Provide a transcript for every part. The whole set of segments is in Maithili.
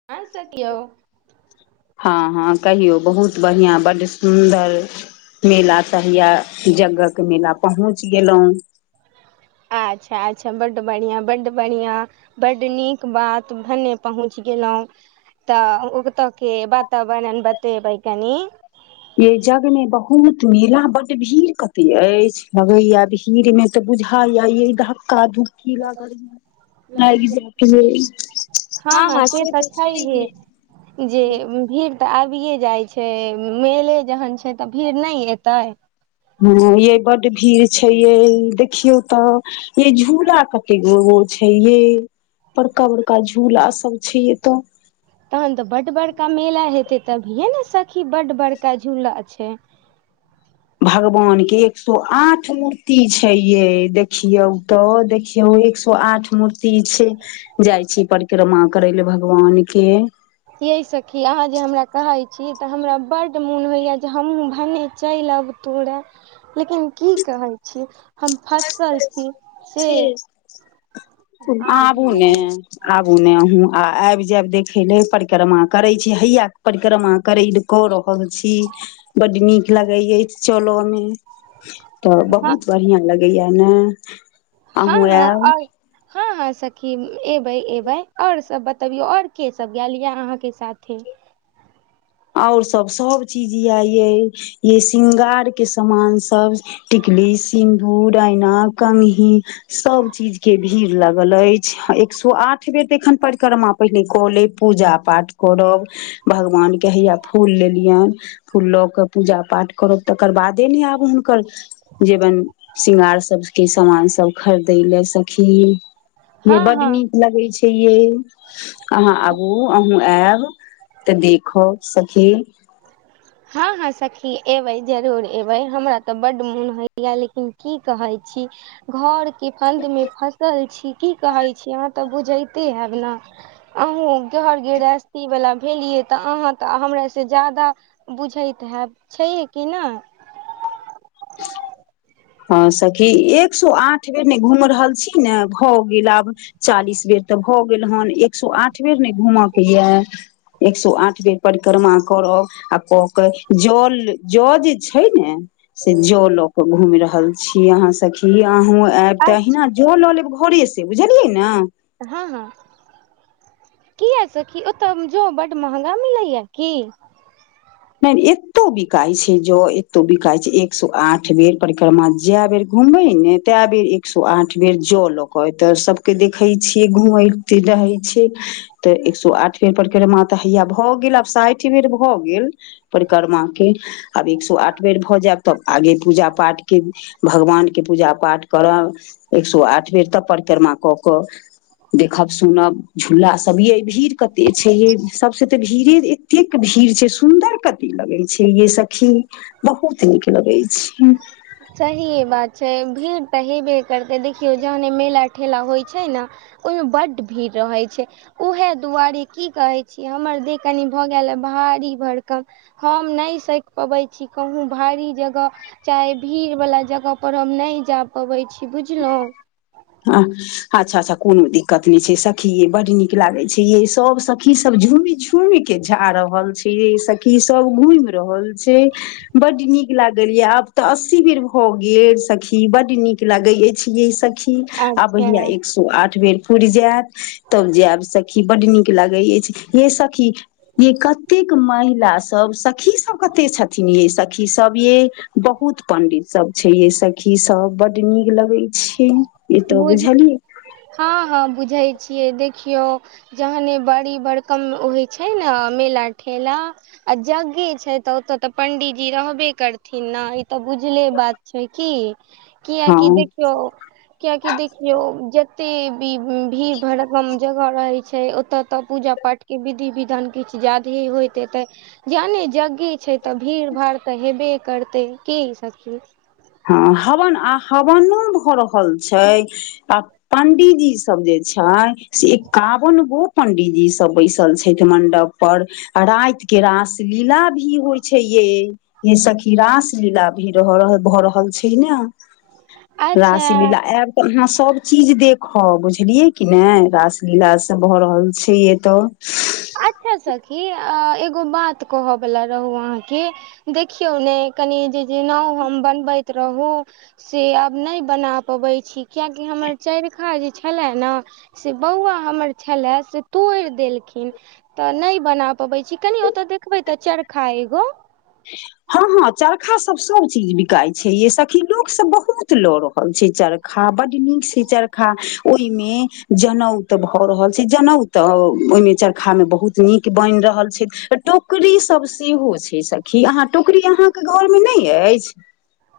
[unintelligible] हँ हँ कहियौ बहुत बढ़ियां बड्ड सुन्दर मेला तहिया जगह के मेला पहुँच गेलहुं अच्छा - अच्छा बड्ड बढ़ियां बड्ड बढ़ियां बड्ड नीक बात भने पहुँच गेलहुँ तऽ उ उ ओतऽके वातावरण बतेबै कनि ये जज्ञ मे बहूत मेला बड भीड़ कते अछि लगैये भीड़ मे तऽ बुझा य य धक्का धुक्की लागल [inaudible] लागि जेत यै हँ हँ से त छैये जे उम्म भीड़ तऽ आबिये जाइ छै मेले जहन छै तऽ भीड़ नहि एतै हँ यै बड भीड़ छै यै देखियौ तऽ ये झूला कतेगो गो छै ये बड़का बड़का झूला सब छै एतऽ तहन तऽ बड बड़का मेला हेतै तभिए ने सखी बड बड़का झूला छै भगवान के एक सो आठ मूर्ति छैयै देखियौ तऽ हो एक सौ आठ मूर्ति छै जाइ छी परिक्रमा करै ले भगवान के यै सखी अहाँ जे हमरा कहै छी तऽ हमरा बड्ड मोन होइए जे हमहूँ भने चेल तोड़ा लेकिन की कहै छी हम फसल छी से हँ आबू ने आबू ने आ आबि जायब देखे ले परिक्रमा करे छी हैया के परिक्रमा करे ल कऽ रहल छी बड नीक लगे य चलो नै तऽ बहुत बढ़िआँ लगैया ने अहूँ हँ आयब आ हँ हँ सखी अबै अबै ओर सब बतबियौ ओर के सब आल यऽ अहाँके साथे और सब सब चीज य ये य शृंगार के सामान सब टिकली सिंदूर आयना कंगघी सब चीज के भीड़ लागल अछि एक सौ आठ बे [unintelligible] पहिले कऽ ले पूजा पाठ करब भगवान क हैया फूल लेलियनि फूल लऽ के पूजा पाठ करब तकर बादे ने आब हुनकर जेबन शृंगार सबके सामान सब खरीदै ले सखी ये हँ बड हँ नीक लगै छै ये अहाँ आबू अहूँ आयब तऽ देख सखी हँ हँ सखी एबै जरूर एबै हमरा तऽ बड मोन होइया लेकिन की कहै छी घर के फंद मे फसल छी की कहै छी अहाँ तऽ बुझैते हेब ने अहूँ घर गृहस्थी वला भेलियै तऽ अहाँ तऽ हमर से ज्यादा बुझैत हयब छैह कि नहि हँ सखी एक सौ आठ बेर ने घूम रहल छी ने खोब [unintelligible] चालीस बेर तऽ भऽ गेल हेन एक सए आठ बेर नहि घूमके यए एक सए आठ बेर परिक्रमा करब आ क के जल ज जे छै ने से जल ल के घूमि रहल छी अहाँ सखी अहँ आयब तऽ अच्छा अहिना जो लऽ लेब घरे से बुझलियै ने हँ हँ किया सखी ओतऽ जो बड महगा मिलै या की [unintelligible] एतो बिकइ छै ज एतो बिक कहै छै एक सौ आठ बेर परिक्रमा जए बेर घुमै नऽ तए बेर एक सौ आठ बेर ज लक कऽ त सबके देखै छियै घूमैत रहै छियै तऽ एक सौ आठ बेर परीकरमा तऽ हैया भऽ गेल आब साठि बेर भऽ गेल परिक्रमा केँ आब एक सौ आठ बेर भऽ जायब तब आगे पूजा पाठ केँ भगवान केँ पूजा पाठ करब एक सए आठ बेर तब परिक्रमा कऽ क कऽ देखब सुनब झूला सब ये भीड़ कते छैे यै सबसँ तऽ भीड़े एतेक भीड़ छै सुदर कति लगै छै ये सखी बहुत नीक लगै छै सहिए बात छै भीड़ तऽ हेबे करतै देखियौ जहने मेला ठेला होइ छै नऽ ओहिमे बड्ड भीड़ रहै छै उहै दुआरे की कहै छी हमर देह कनि भऽ गैल भारी भरकम हम नै सैक पबै छी कहूँ भारी जगह चाहे भीड़ बला जगह पर हम नैय जा पबै छी बुझलहुँ हँ अच्छा अच्छा कोनो दिक्कत नहि छै सखीे यै बड नीक लागे छै ये सब सखी सब झुमि झुम तुई केँ जा रहल छै यै सखि सब घूइम रहल छै बड्ड नीक लागल यए आब तऽ अस्सी बेर भऽ गेल सखी बड नीक लागैत अछि यै सखी आब अच्छा हया एक सै आठ बेर पुर जायत तब जायब सखी बड्ड नीक लागै अछि ये सखी ये कतेक महिला सब सखी सब कते छथिन ये सखी सब यै बहुत पंडित सब छै यै सखी सब बड नीक लगै छै ई तऽ बुझ बुझलियै हँ हँ बुझै छियै देखियौ जखने बड़ी बड़कम होइत छै नऽ मेला ठेला आ जगे छै तऽ ओतऽ तऽ पंडीजी रहबे करथिन न ई तऽ बुझले बात छै की हँ क्याकी देखियौ कियाकि देखियौ जते भी भीड़ भड़कम जगह रहैत छै ओतऽ तऽ पूजा पाठ के विधि विधान किछ ज्यादहै होइत होतै जाने जग्गे छै तऽ भीड़ भाड़ तऽ हेबे करतै की सखि हँ हवन आ हवानो भऽ रहल छै आ पंडीजी सब जे छै से एकावन गो पंडीजी सब बैस चल छैठ मंडप पर आ राति केँ रास लीला भी होइ छै ये यै सखी रास लीला भी रह रह भऽ रहल छै न रास लीला रास अच्छा लिल ऐब तऽ अहाँ सभ चीज देखब बुझलियै कि नाइ रास लील भऽ रहल छै एतय अच्छा सखी अ एगो बात कहयवला रहू अहाँकेँ देखियौ ने कनि जे जे नाव हम बनबैत रहूँ से आब नहि बना पबैत छी कियकि हमर चरिखा जे छलए नऽ से बौआ हमर छलै से तोड़ि देलखिन तऽ नहि बना पबै छी कनि ओतऽ देखबे तऽ चरखा एगो हँ हँ चरखा सब सब चीज बिकाय छै ये सखी लोक सब बहुत लऽ़ रहल छै चरखा बड नीक छै चरखा ओहिमे जनौ भऽ रहल छै जनौ तऽ ओहिमे चरखा मे बहुत नीक बैन रहल छै टोकरी सब सेहो छै सखी अहाँ टुकड़री अहाँकेँ घर मे नै अछि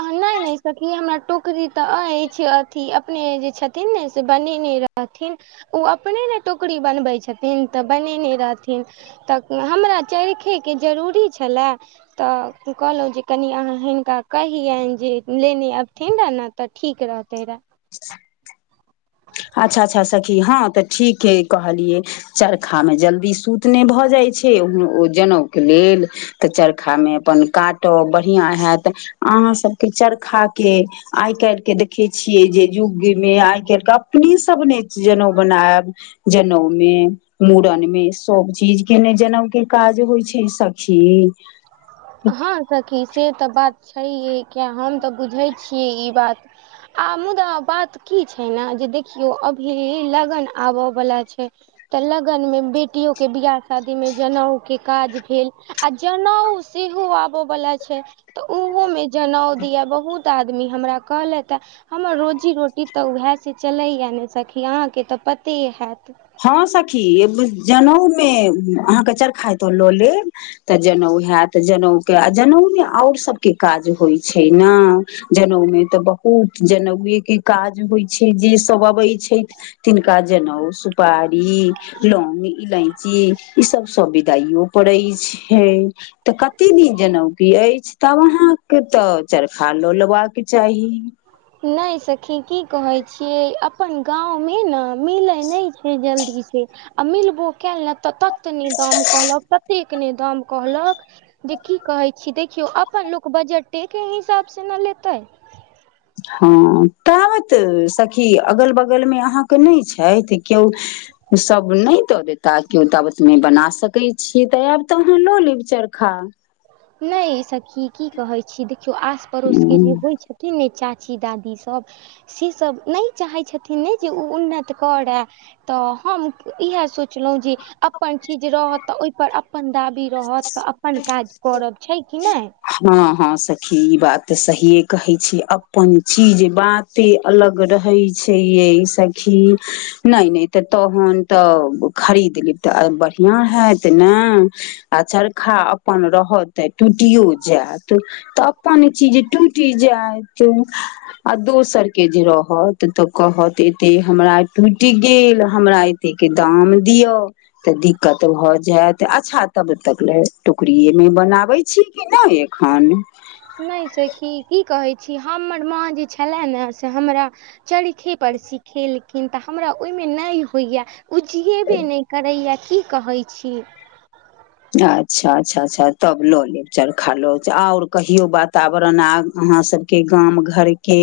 अहँ नै नै सखी हमरा टोकरी ते अछि अथी अपने जे छथिन ने से बनेने रह रहथिन ओ अपने ने टोकरी बनबै छथिन तऽ बनेने रहथिन तऽ हमरा चरखैके जरूरी छलए तऽ कहलहुँ जे कनि अहाँ हिनका कहि जे लेने अबथिन रह ने तऽ ठीक रहते रे अच्छा अच्छा सखी हँ तऽ ठीक है कहलियै चरखामे जल्दी सूत नहि भऽ जाइ छै ओ जनउके लेल तऽ चरखामे अपन काटब बढ़ियाँ हैत अहाँ सबके चरखा के आइ काल्हिके देखै छियै जे युग मे आइ काल्हिके अहि सब ने जनउ बनायब जनउ मे मुड़न मे सब चीज के ने जनउ के काज होइ छै सखी हाँ सखी से तऽ बात छैहे किया हम तऽ बुझै छियै ई बात आ मुदा बात की छै ने जे देखियौ अभी लगन आबय बला छै तऽ लगन मे बेटियो के बियाह शादी मे जनउ के काज भेल आ जनउ सेहो आबऽ वला छै तऽ ओहोमे जनउ दिया बहुत आदमी हमरा कहलथि ह हमर रोजी रोटी तऽ उएहसँ चलैए नहि सखी अहाँकेँ तऽ पते हैत हँ सखी जनेउ मे अहाँके चरखा तो लऽ लेब तऽ जनउ हयत तऽ जनउ के आ जनउ मे आओर सबके काज होइ छै ने जनउ मे तऽ बहुत जनेउए के काज होइ छै जे सब अबै छै तिनका जनउ सुप बड़ी लौंग इलायची ई सब सब विदाइयो पड़ हेइ तऽ कते दिन जनउकी अछि तब अहाँके तऽ चरखा लऽ लेबाक चाही नहि सखी की कहै छियै अपन गाँंव मे ने मिलै नहि छै जल्दी छै आ मिलबो कएय नहि तऽ तत नहि दाम कहलक कतेक ने दाम कहलक जे की कहै छी देखियौ अपन लोक बजटेके हिसाबसँ ने लेतै हँ ताबत सखी अगल बगलमे अहाँके नहि छथि केओ ओ सब नहि दऽ देता केओ तऽ आबतने बना सकैत छियै तऽ आयब तऽ अहाँ लऽ लेब चरखा नहि सखी की की कहै छी देखियौ आस पड़ोस के जे होइ छथिन कि नहि चाची दादी सब सेसब नै चाहै छथिन ने जे वो उन्नैत करे तऽ हम इहे सोंचलौं जे अप अपन चीज रहत तऽ ओय पर अपन दाबी रहत तऽ अपन काज करब छै कि नै हँ हँ सखी ई बात तऽ सहिये कहै छी अपन चीज जे बात ते अलग रहैय छै यै सखी नै नै तऽ तहन तऽ खरीद लिब तऽ आरु बढ़ियाँ हैत न आ चरखा अपन रहत तऽ टुटियो जायदु त अपन चीज टूटि जायत आ दोसर के जे रहत तऽ कहत एते हमरा टूटि गेल हमरा ए तय के दाम दियअ तऽ दिकत भऽ जायत अच्छा तब तक ले टुकड़ीये मे बनाबै छी कि नै एखन नै सखी की कहैय छी हमर माँ जे छलेय ने से हमरा चरखे पर सिखेलखिन त हमरा ओय मे नै होइय उजियेबे नै करैय की कहैय छी अच्छा अच्छा अच्छा तब ल लेब चरखा ल जा आरु कहियो वातावरण आब अहाँ सब कि गाम घर के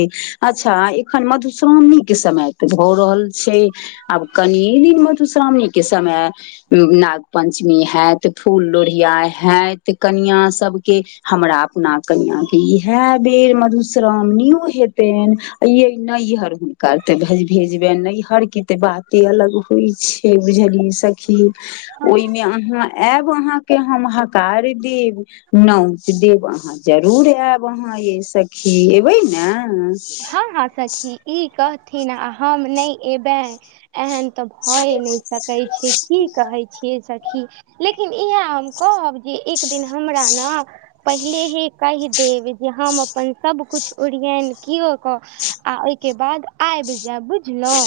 अच्छा एखन मधुश्रामणी के समय त भ रहल छै आब कनिये दिन मधुश्रामणी के समय नाग पञ्चमी हेयत त फूल लोर्हि या हैत कनिया सबके हमरा अपना कनिया के इहेय बेर मधु श्रामणियो हेतेन यै नैहर हुनका ते भेज भेजबनि नैहर के बात इ अलग होइ छै बुझलियै सखी ओयमे अहाँ आयब अहाँके हम हकार देब नौच देब अहाँ जरूर आयब अहाँ मैं सखी एबै ने हँ हँ सखी इ कहथिन आ हम नै एबे एहन त भए नहि सकै छै की कहै छियै सखी लेकिन इहे हम कहब जे एक दिन हमरा नअ पहिलेहे कहि देब जे हम अपन सभकुछ ओड़ियाइन किओ क आ ओयके बाद आइब जायब बुझलौं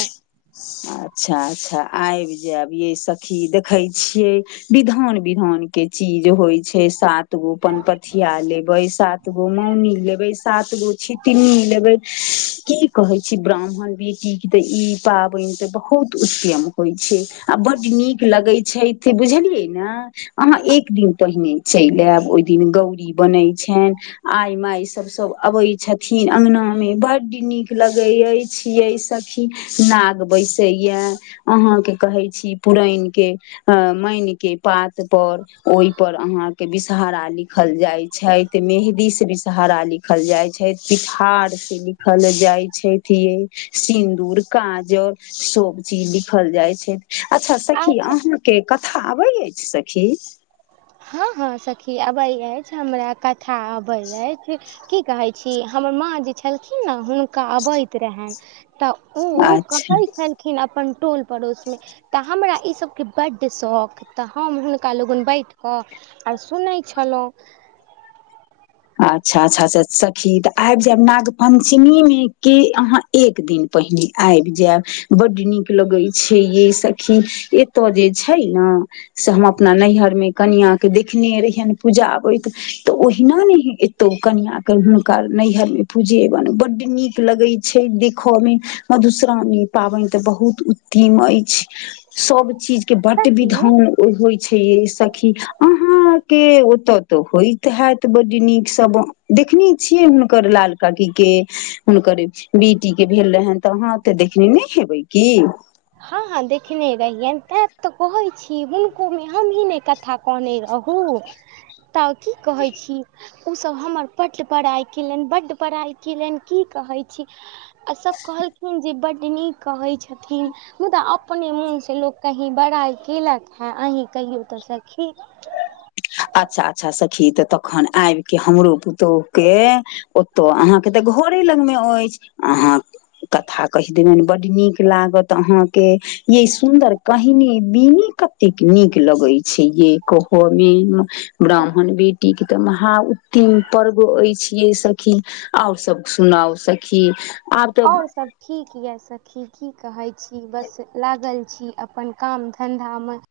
अच्छा अच्छा आयब जायब यै सखी देखैय छियै विधान विधान के चीज होय छै सात गो पनपथिया लेबै सात गोमौनी लेबै सात गो छितनी लेबै की कहैय छी ब्राह्मणबी त इ पाबैन त बहुत उत्तयम होइ छै आ बड नीक लगैय छैय। ते बुझेलियै ना अहाँ एक दिन पहिने चइल आयब ओय दिन गौरी बनैय छेन आय माय सब सब आबै छथिन अंगना मे बड नीक लगै अछि यै सखी नाग बैसैया अहाँके कहैय छी पुरैनके अं मैन के पात पर ओय पर अहाॅंके विषहारा लिखल जाय छैथ मेहदी से विषहारा लिख खल जाय छै पिठार से लिखल जाय छैथ यै सिन्दूर काजअ सब चीज लिखल जाइ छैय अच्छा सखी अहाँ कि कथा आबै अछि सखी हँ हँ सखी आबै अछि हमरा कथा आबै अछि कि कहैय छी हमर माँ जे छलखिन न हुनका अबैत रहेन त उ अच्छा कहै छल खिन अपन टोल पड़ोसमे त हमरा इ सभके बड्ड सख त हम हुनका लगन बैठ क आ सुनै छलौं अच्छा अच्छा स सखी त आयब जायब नाग पञ्चमी में कि अहाँ एक दिन पहिने आयब जायब बड नीक लगै छैयै सखी एतऽ जे छै ने से हम अपना नैहर मे कनिया के देखने रहियनि पूजा आबैत तऽ ओहिना ने ई तो कनीया अगर ह नैहर में पूजे बन बड्ड नीक लगे छै देखऽ में मधुश्रावणी पाबनि ते बहुत उत्तम अछि सब चीज के बड सखी विधान होइ छै मैं सखी अहाँके ओतऽ तऽ होइत हयत ब नीक स देखने छियै हुनकर लाल काकी के हुनकर बेटी के भेल रहैनि तऽ अहाँ ओते देखने नहि हेबै की हँ हँ देखने रहियनि तें तऽ कहै छी हुनको मे हमही ने क कनी रहू तऽ की कहै छी ओसभ हमर पट पड़ाइ केलनि बड्ड बड़ाइ केलनि की कहै छी आ सब कहलखिन जे बड्ड नीक कहै छथिन मुदा अपने मोनसँ लोक कहीँ बड़ाइ केलक हँ अहीँ कहियो तऽ सखी अच्छा अच्छा सखी तऽ तखन आबि के हमरो पुतोह के ओतौ अहाँके तऽ घरे लगमे अछि अहाँ कथा कहि देबनि बड्ड नीक लागत अहाँके ये सुन्दर कहनी बिनी कतेक नीक लगे छै यै कहू ब्राह्मण बेटीक तऽ महाउत्तिम पर्व अछि यै सखी आओर सब सुनाउ सखी आब तऽ आओर सब ठीक यऽ सखी की कहैत छी बस लागल छी अपन काम धन्धामे